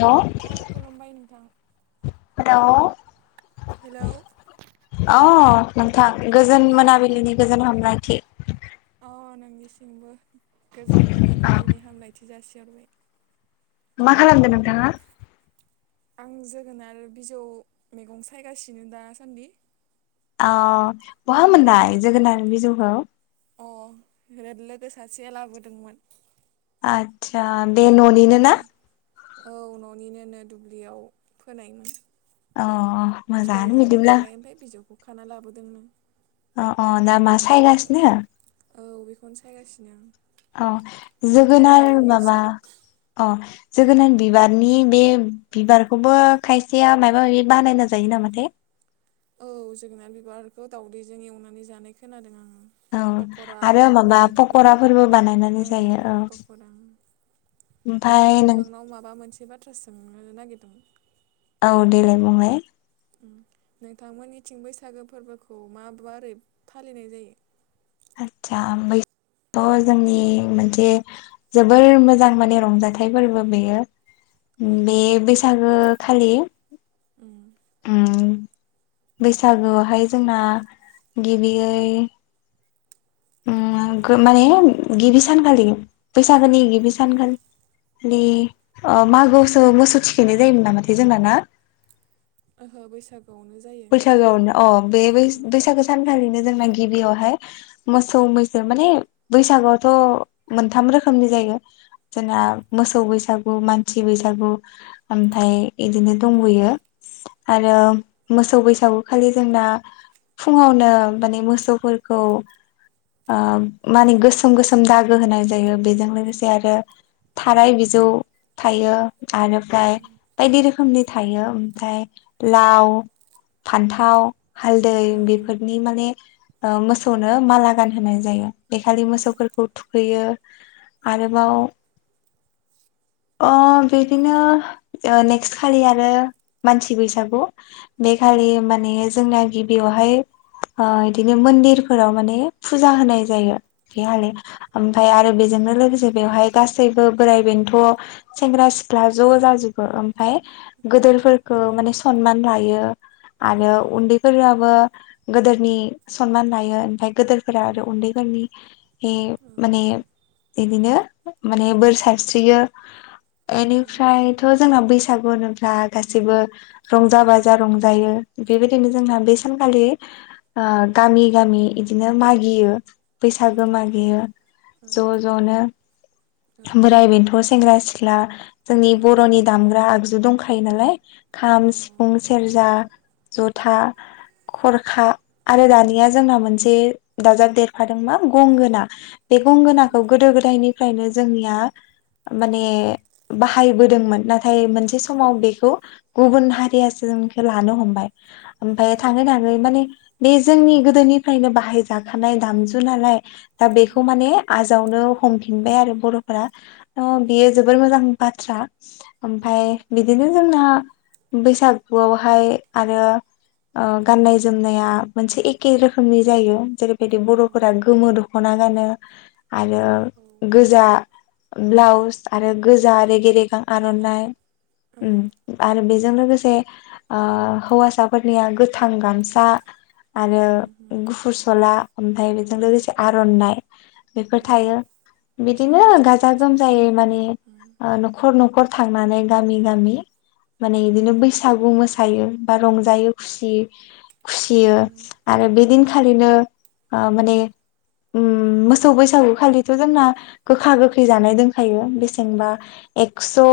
हेल' अ खुलुमबाय नोंथां। द' हेल'। अ नोंथां गोजोन नोंथां मोनाबिलिनि गोजोन हामलायथि नोंथांनिसिमबो गोजोन मोनाबिलिनि हामलायथि जासिहरबाय। मा खालामदो नोंथाङा? आं जोगोनार बिजौ मैगं सायगासिनो दासान्दि। अ बहा नोंथाङालाय मोननाय जोगोनार बिजौखौ? अ [inaudible] लोगो सासेया लाबोदोंमोन। आतसा बे न'निनो ना? औ न'निनोनो दुब्लियाव फोनायमोन। अ फिथाइ मोजाङानो जानो बिदिब्ला थाखाय ओमफ्राय बिजौखौ खाना लाबोदों नो अ अ ना मा साय गासिनो? औ बेखौनो सायगासिनो आं अ नोंथाङालाय मा जोगोनार माबा खालामगासिनो अ जोगोनार बिबारनि बे बिबारखौबो खायसेया माबा माबि बानायना जायो नामाथाय? औ जोगोनार बिबारखौ दावदैजों एवनानै जानाय खोनादों आङो। औ पक'रा आरो माबा बेफोरबायदिबो पक'राफोरबो बानायनानै जायो औ। दे आं ओमफाय नों नोंथांनाव माबा मोनसे बाथ्रा सोंनो नागिरदों? औ देलाय बुंलाय। नोंथांमोननिथिं बैसागो फोरबोखौ मा बारै फालिनाय जायो? आतसा [inaudible] जोंनि जे जोबोर मोजां माने रंजाथाइफोरबो बेयो। औ बे बैसागो खालि उम उम बैसागोआवहाय जोंना गिबियै उम माने गिबि सानखालि बैसागो औ नि औ गिबि सानखालि औ ओ मोसौ मोसौ थिखैनाय जायोमोन नामाथाय जोंना ना? ओहो बैसा बैसागोआवनो अ बे औ औ बैसागो सानखालिनो जोंना गिबियावहाय मोसौ मैसो माने बैसागुआवथ' मोनथाम रोखोमनि जायो। जोंना मोसौ बैसागु मानसि बैसागु ओमफ्राय बिदिनो दं। यो आरो। उम मोसौ बैसागु खालि जोंना फुङावनो माने मोसौफोरखौ। माने गोसोम गोसोम दागो होनाय जायो बेजों लोगोसे आरो थाराय उम बिजौ थायो आरोमफ्राय उम बायदि रोखोमनि थायो ओमफ्राय औ लाव फान्थाव हालदै औ बेफोरनि माने मोसौनो माला गानहोनाय जायो बे खालि औ मोसौफोरखौ थुखैयो उम आरोबाव उम अ बिदिनो नेक्स्ट खालि आरो मानसि बैसागु बेखालि उम माने जोंना गिबियावहाय बिदिनो मन्दिरफोराव माने फुजा होनाय जायो उम बेहाले उम ओमफ्राय आरो बेजोंनो लोगोसे ज बेवहाय गासैबो बोराइ बेन्थ' सेंग्रा सिख्ला ज' जाजोबो ओमफ्राय गोदोरफोरखौ औ माने सनमान लायो औ आरो उन्दैफोरो ओ गोदोरनि सनमान लायो आमफाय गोदोरफोरा उम आरो उन्दैफोरनि औ माने औ बिदिनो माने बोर सारस्रियो औ नोंथां बेनिफ्रायथ' जोंना बैसाग गु होनोब्ला गासिबो रंजा बाजा रंज जायो बेबायदिनो जोंहा बे सानखालि गामि गामि बिदिनो मागियो बैसााग औ गोमागियो औ ज' ज'नो औ बोराय बेन्थ' सेंग्रा सिख्ला सिख्ला जोंनि औ बर'नि दामग्रा आगजु दंखायो नालाय। खाम सिफुं औ सेरजा जथा खरखा आरो औ दानिया जोंना मोनसे दाजाब देरफादों मा गंगोना बे औ गंगोनाखौ गोदो गोदायनिफ्रायनो जोंनिया माने बाहायबोदोंमोन नाथाय मोनसे समाव बेखौ गुबुन हारियासो जोंखे लानो हमबाय ओमफ्राय थाङै थाङै नोंथां माने बे जोंनि गोदोनिफ्रायनो बाहायजाखानाय दामजु नालाय दा औ बेखौ माने आजावनो हमफिनबाय आरो बर'फोरा ओ औ बेयो औ जोबोर मोजां बाथ्रा ओमफ्राय उम बिदिनो ओ आ। बैसागुआवहाय आरो ओ गाननाय जोमनाया मोनसे एखे रोखोमनि जायो जेरै बेबायदि औ बर'फोरा गोमो दख'ना गानो आरो गोजा ब्लाउस आरो गोजा रेगे रेगां आर'नाइ औ उम आरो बेजों लोगोसे। से ओ हौवासाफोरनिया गोथां गामसा। आरो उम उम गुफुर सला ओमफ्राय बेजों लोगोसे आर'नाइ बेफोर औ थायो बिदिनो जोंनिजोंबो गाजा इथिंनो गोमजायै आरो माने उम ओ न'खर नख न'खर थांनानै गामि गामि माने बिदिनो उम बैसागु मोसायो बा रंजायो खुसि खुसियो उम आरो बेदि खालिनो ओ माने उम मोसौ बैसागु खालिथ' जोंना। गोखा गोखै जानाय दोनखायो बेसेंबा एक्स'।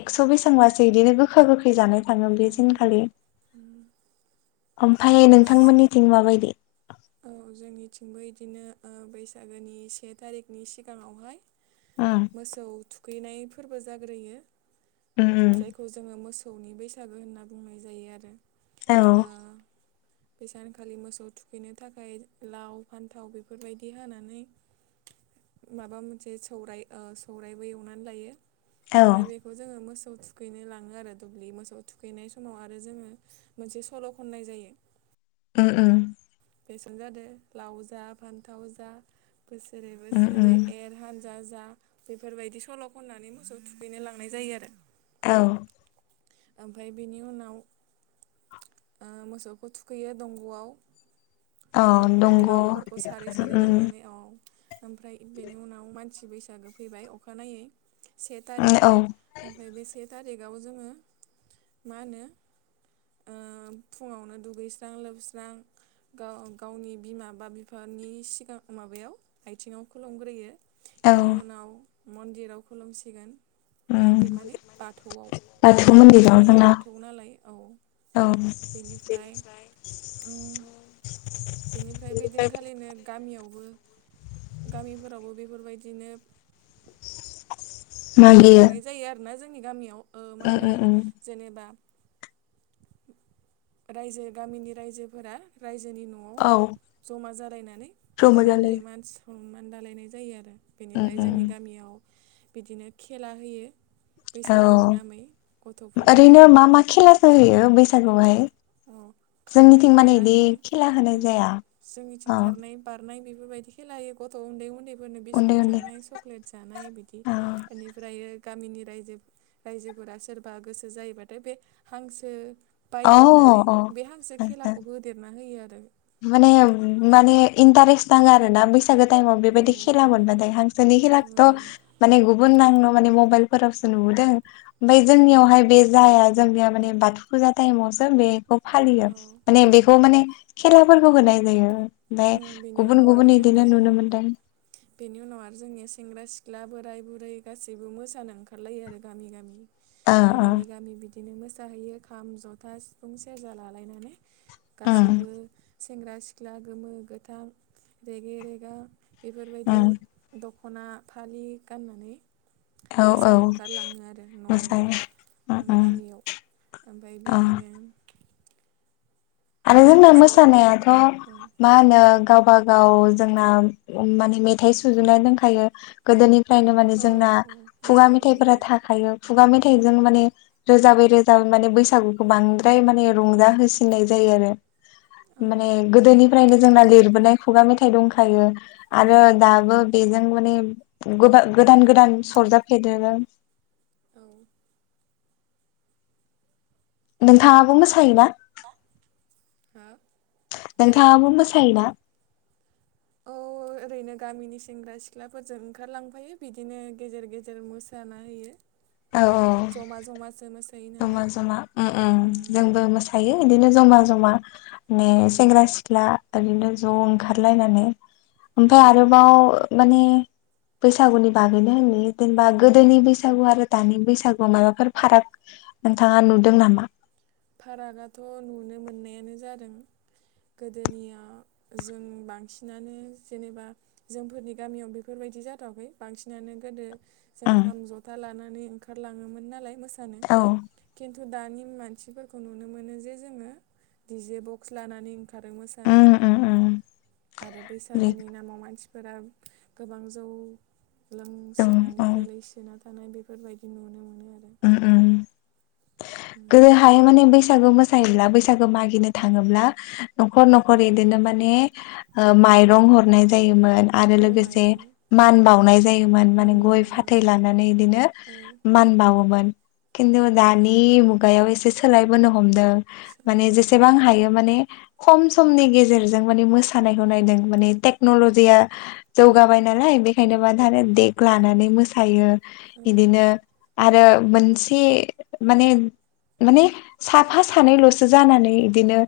एकस' बेसेबांबासो बिदिनो गोखा गोखै जानाय! थाङो अ बेसिनखालि उम ओमफ्राय नोंथांमोननिथिं माबायदि औ जोंनिथिंबो इदिनो बैसागोनि से थारिखनि सिगाङावहाय उम मोसौ थुखैनाय फोरबो जाग्रोयो उम उम जायखौ जोङो मोसौ सौनि बैसागो होनना बुंनाय जायो आरो। औ। ओ बे सानखालि मोसौ थुखैनो थाखाय लाव फान्थाव बेफोरबायदि हानानै माबा मोनसे सौराय ओ सौरायबो एवनानै लायो औ ओमफ्राय बेखौ जोङो मोसौ मोसौ थुखैनो लाङो आरो दुब्लि मोसौ थुखैनाय समाव आरो जोङो मोनसे सल' खननाय जायो। ओ ओम। बेसन जादों लाव जा फान्थाव जा बोसोरै उम बोसोरै उम एर हान जा जा बेफोरबायदि सल' खननानै मोसौ थुखैनो लांनाय जायो आरो। औ। ओमफफ्राय बेनि उनाव मोसौखौ थुखैयो दंग'आव औ बेफोरखौ दंग' उम लावफोरखौ सारै सारै उम लांनानै औ ओमफ्राय बेनि उनाव मानसि बैसागो फैबाय अखानायै से औ थारिख ओमफ्राय बे से थारिकाव जोङो मा होनो ओ फुङावनो दुगैस्रां लोबस्रां गाव गावनि बिमा बा बिफानि सिगां माबायाव आथिङाव खुलुमग्रोयो। औ बेनि उनाव मन्दिराव खुलुमसिगोन। उम मन्दिर माने बाथौआव बाथौ मन्दिराव जोंनिया जोंना बाथौ नालाय औ। औ बेनिफ्राय उम बिनिफ्राय बेदिनखालिनो गामियावबो गामिफोरावबो बेफोरबायदिनो फोर्बो मागियो खुंनाय जायो आरोना जोंनि गामियाव ओ मा उम होनो उम उम जेनबा रायजो गामिनि रायजोफोरा रायज जोंनि न'आव औ जमा जालायनानै जमा गेदेर उन्दै जालायो मान सनमान दालायनाय जायो आरो। उम बेनिफ्राय उम जोंनि गामियाव बिदिनो खेला होयो। औ बैसागोनि नामै गथ'फोरनो ओरैनो मा मा खेला होयो बैसागुआवहाय? औ खारनाय जोंनिथिं माने खेला इदि खेला होनाय हैयो औ जाया जोंनिथिं औ खारनाय बारनाय बे बेफोरबायदि खेललाायो गथ' उन्दै उन्दै फोरनो उन्दै बिस्कुट उन्दै जानाय सक्लेट जानाय बिदि औ बेनिफ्रायो गामिनि रायजो रायजोफोरा सोरबा गोसो जायोबाथाय बे हांसो औ देरनानै औ बे हांसो खेलाखौ होदेरना होयो आरो। माने माने इन्टारेस्ट नाङो आरोना बेसे बैसागो टाइमाव औ बेबायदि खेला मोनबाथाय हांसोनि औ खेलाखौथ' माने गुबुन नांगौ माने म मबाइलफोरावसो नुबोदों उमफ्राय जोंनियावहाय बे जाया। जोंनिया माने बाथौ फुजा टाइमावसो बेखौ औ फालियो माने औ बेखौ माने मुवाफोरखौ होनाय जायो। ओमफ्राय बेनि गुबुन उनाव आरो गुबुन इदिनो जोंनिया नुनो मोनदों बेनि उनाव आरो जोंनिया सेंग्रा सिख सिख्ला बोराइ बुरै गासैबो मोसानो ओंखारलायो आरो गामि गामि ओ ओमफ्राय ओ गामि गामि बिदि बिदिनो मोसाहैयो खाम जथा सिफुं सेरजा लालायनानै उम गासैबो सेंग्रा सिख्ला गोमो गोथां रेगे रेगा बेफोरबायदि उम दख दख'ना फालि गाननानै औ औ मोसानो ओंखारलाङो आरो न' मोसायो उम न' उम गामियाव ओमफ्राय अ बिदिनो आरो जोंना ज' ज' मोसानायाथ' ओं मा होनो गावबा गाव जोंना माने मेथाइ सुजुनाय दोनखायो गोदोनि फ्रायनो माने औ जोंना औ खुगा बैसागो मेथाइफोरा मेथाइ थाखायो खुगा औ मेथाइजों माने रोजाबै रोजाबै माने बैसागुखौ बांद्राय माने रंजा होसिननाय जायो आरो। औ माने गोदोनिफ्रायनो जोंना लिरबोनाय खुगा मेथाइ दंखायो। औ आरो दाबो बेजों माने उम गोदान गोदान सरजाब [unintelligible] औ। नोंथाङाबो मोसायो ना? ना हो नोंथाङाबो मोसायो ना? औ ओरैनो गामिनि सेंग्रा सिख्लाफोरजों ओंखारलांफायो बिदिनो गेजेर गेजेर मोसाना होयो। औ औ जमा जमासो मोसायो। जमा नालाय जमा उम उम जोंबो मोसायो बिदिनो जमा जमा ने उम सेंग्रा सिख्ला ओरैनो ज' ओंखारलायनानै उम ओमफाय आरोबाव माने बैसागुनि बागैनो होनो जेनेबा गोदोनि बैसागु आरो दानि बैसागुआव माबाफोर फाराग नोंथाङा नुदों नामा फारागाथ' नुनो मोननायानो जादों गोदोनियाव जों बांसिनानो जेनेबा जोंफोरनि गामियाव बेफोरबायदि बिदि जाथावाखै बांसिनानो गोदो जों उम खाम जथा लानानै ओंखारलाङोमोन नालाय मोसानो औ खिन्थु दानि मानसि मानसिफोरखौ नुनो मोनो जे जोङो डिजे बक्स लानानै खारो मोसानो उम उम उम आरो बे बैसागोनि नामाव मानसिफोर फोर गोबां जौ जों लोंसोनानै औ गोलैसोना थानाय बेफोर बेफोरबायदि नुनो मोनो आरो गोदो उम, हाय माने बैसागु मोजां ज बैसागु मनो थाङोब्ला नखर नखर इदिनो माने हरनाय जायोमोन आरो औ लोगोसे माइरं मान बाउनाय जायोन माने मान गय बावनायाव फाथै लानानै बिदिनो औ मान बावोमोन खिन्थु दानि मुगायाव एसे सोलायबोनो हमदों माने सोलायबोनाय जेसेबां हमबाय हायो माने खम समनि गेजेरजों माने मोसानायखौ नायदों माने टेक्नलजिया अ जौगाबाय नालाय बेखायनो मानो आरो देग लानानै मोसायो औ बिदिनो आरो मोनसे माने माने साफा सानैल'सो जानानै बिदिनो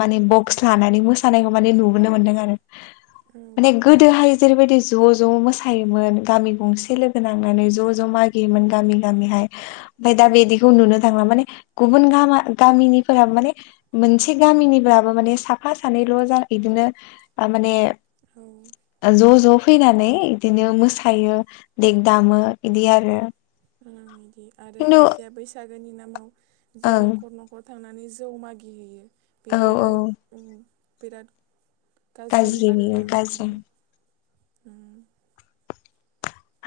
माने बक्स लानानै मोसानाय [unintelligible] नुबोनो मोनदों आरो औ माने गोदोहाय जेरैबायदि ज' ज' मोसायोमोन गामि गंसे लोगो नांनानै ज' ज' मागियोमोन गामि गामिहाय ओमफफ्राय दा बिदिखौ नुनो थांदला माने गुब गामा गामिनिफोराबो माने मोनसे गामिनिब्लाबो माने साफा सानै [unintelligible] बिदिनो माने औ ज ज फैनानै बिदिनो मोसायो देग दामो इदि आरो बिदि आरो खिन्थु खायसेया बैसागोनि नामाव जे ओं न'खर न'खर थांनानै जौ मागि हैैयो औ औ बेफोरो ओ बिराद गाज्रि बेयो आरोना गाज्रि उम उम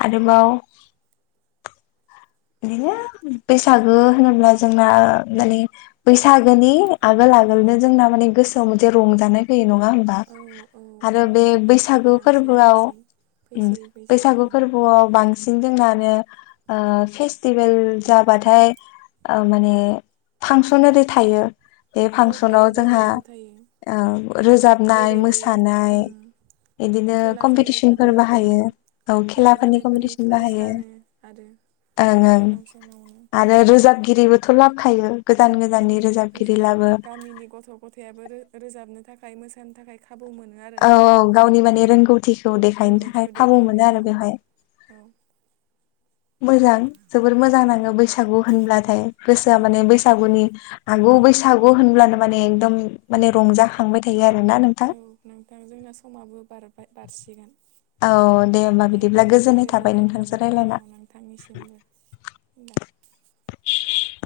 आरोबाव बिदिनो बैसागो होनोब्ला जोंना माने बैसागोनि आगोल आगोलनो जोंना माने गोसोआव मोनसे रंजानाय फैयो नङा होमबा औ औ औ आरो बे बैसागो बैसागु नांसै फोरबोआव नांसै ओ फैसै फैसै बैसागु उम। फोरबोआव बांसिन सिं जोंनानो फेस्टिभेल जाबाथाय माने फांसन ओरै थायो औ थायो जोंनियावबो थायो औ रोजाबनाय जेरै बे मोसानाय उम बिदिनो खेला कम्पिटिसनफोर जानायफोरनि उम बाहायो औ खेला खेलाफोरनि जानायफोरनि कम्पिटिसन प्राइज बाहायो रानो आरो ओं ओं बे फांसनावनो आरो रोजाबगिरिबोथ' लाबोखायो गोजान ओ गोजाननि रोजाबगिरि रोजाब लाबो गामिनि गथ' गथायाबो रोजाबनो थाखाय मोसानो थाखाय खाबु मोनो आरो औ गावनि माने रोंगौथिखौ देखायनो थाखाय रोंगौथिखौ खाबु देखायनो मोनो औ आरो बेवहाय औ मोजां जोबोर मोजां नाङो बैसागु होनब्लाथाय गोसोआ औ माने बैसागुनि आगु औ बैसागु होनब्लानो माने एकदम औ माने रंजाखांबाय थायो आरोना औ नोंथाङ नोंथां जोंना समाबो बारबाय बारसिगोन औ दे होमबा बिदिब्ला गोजोननाय थाबाय नोंथांस रायलायना [unintelligible] [unintelligible]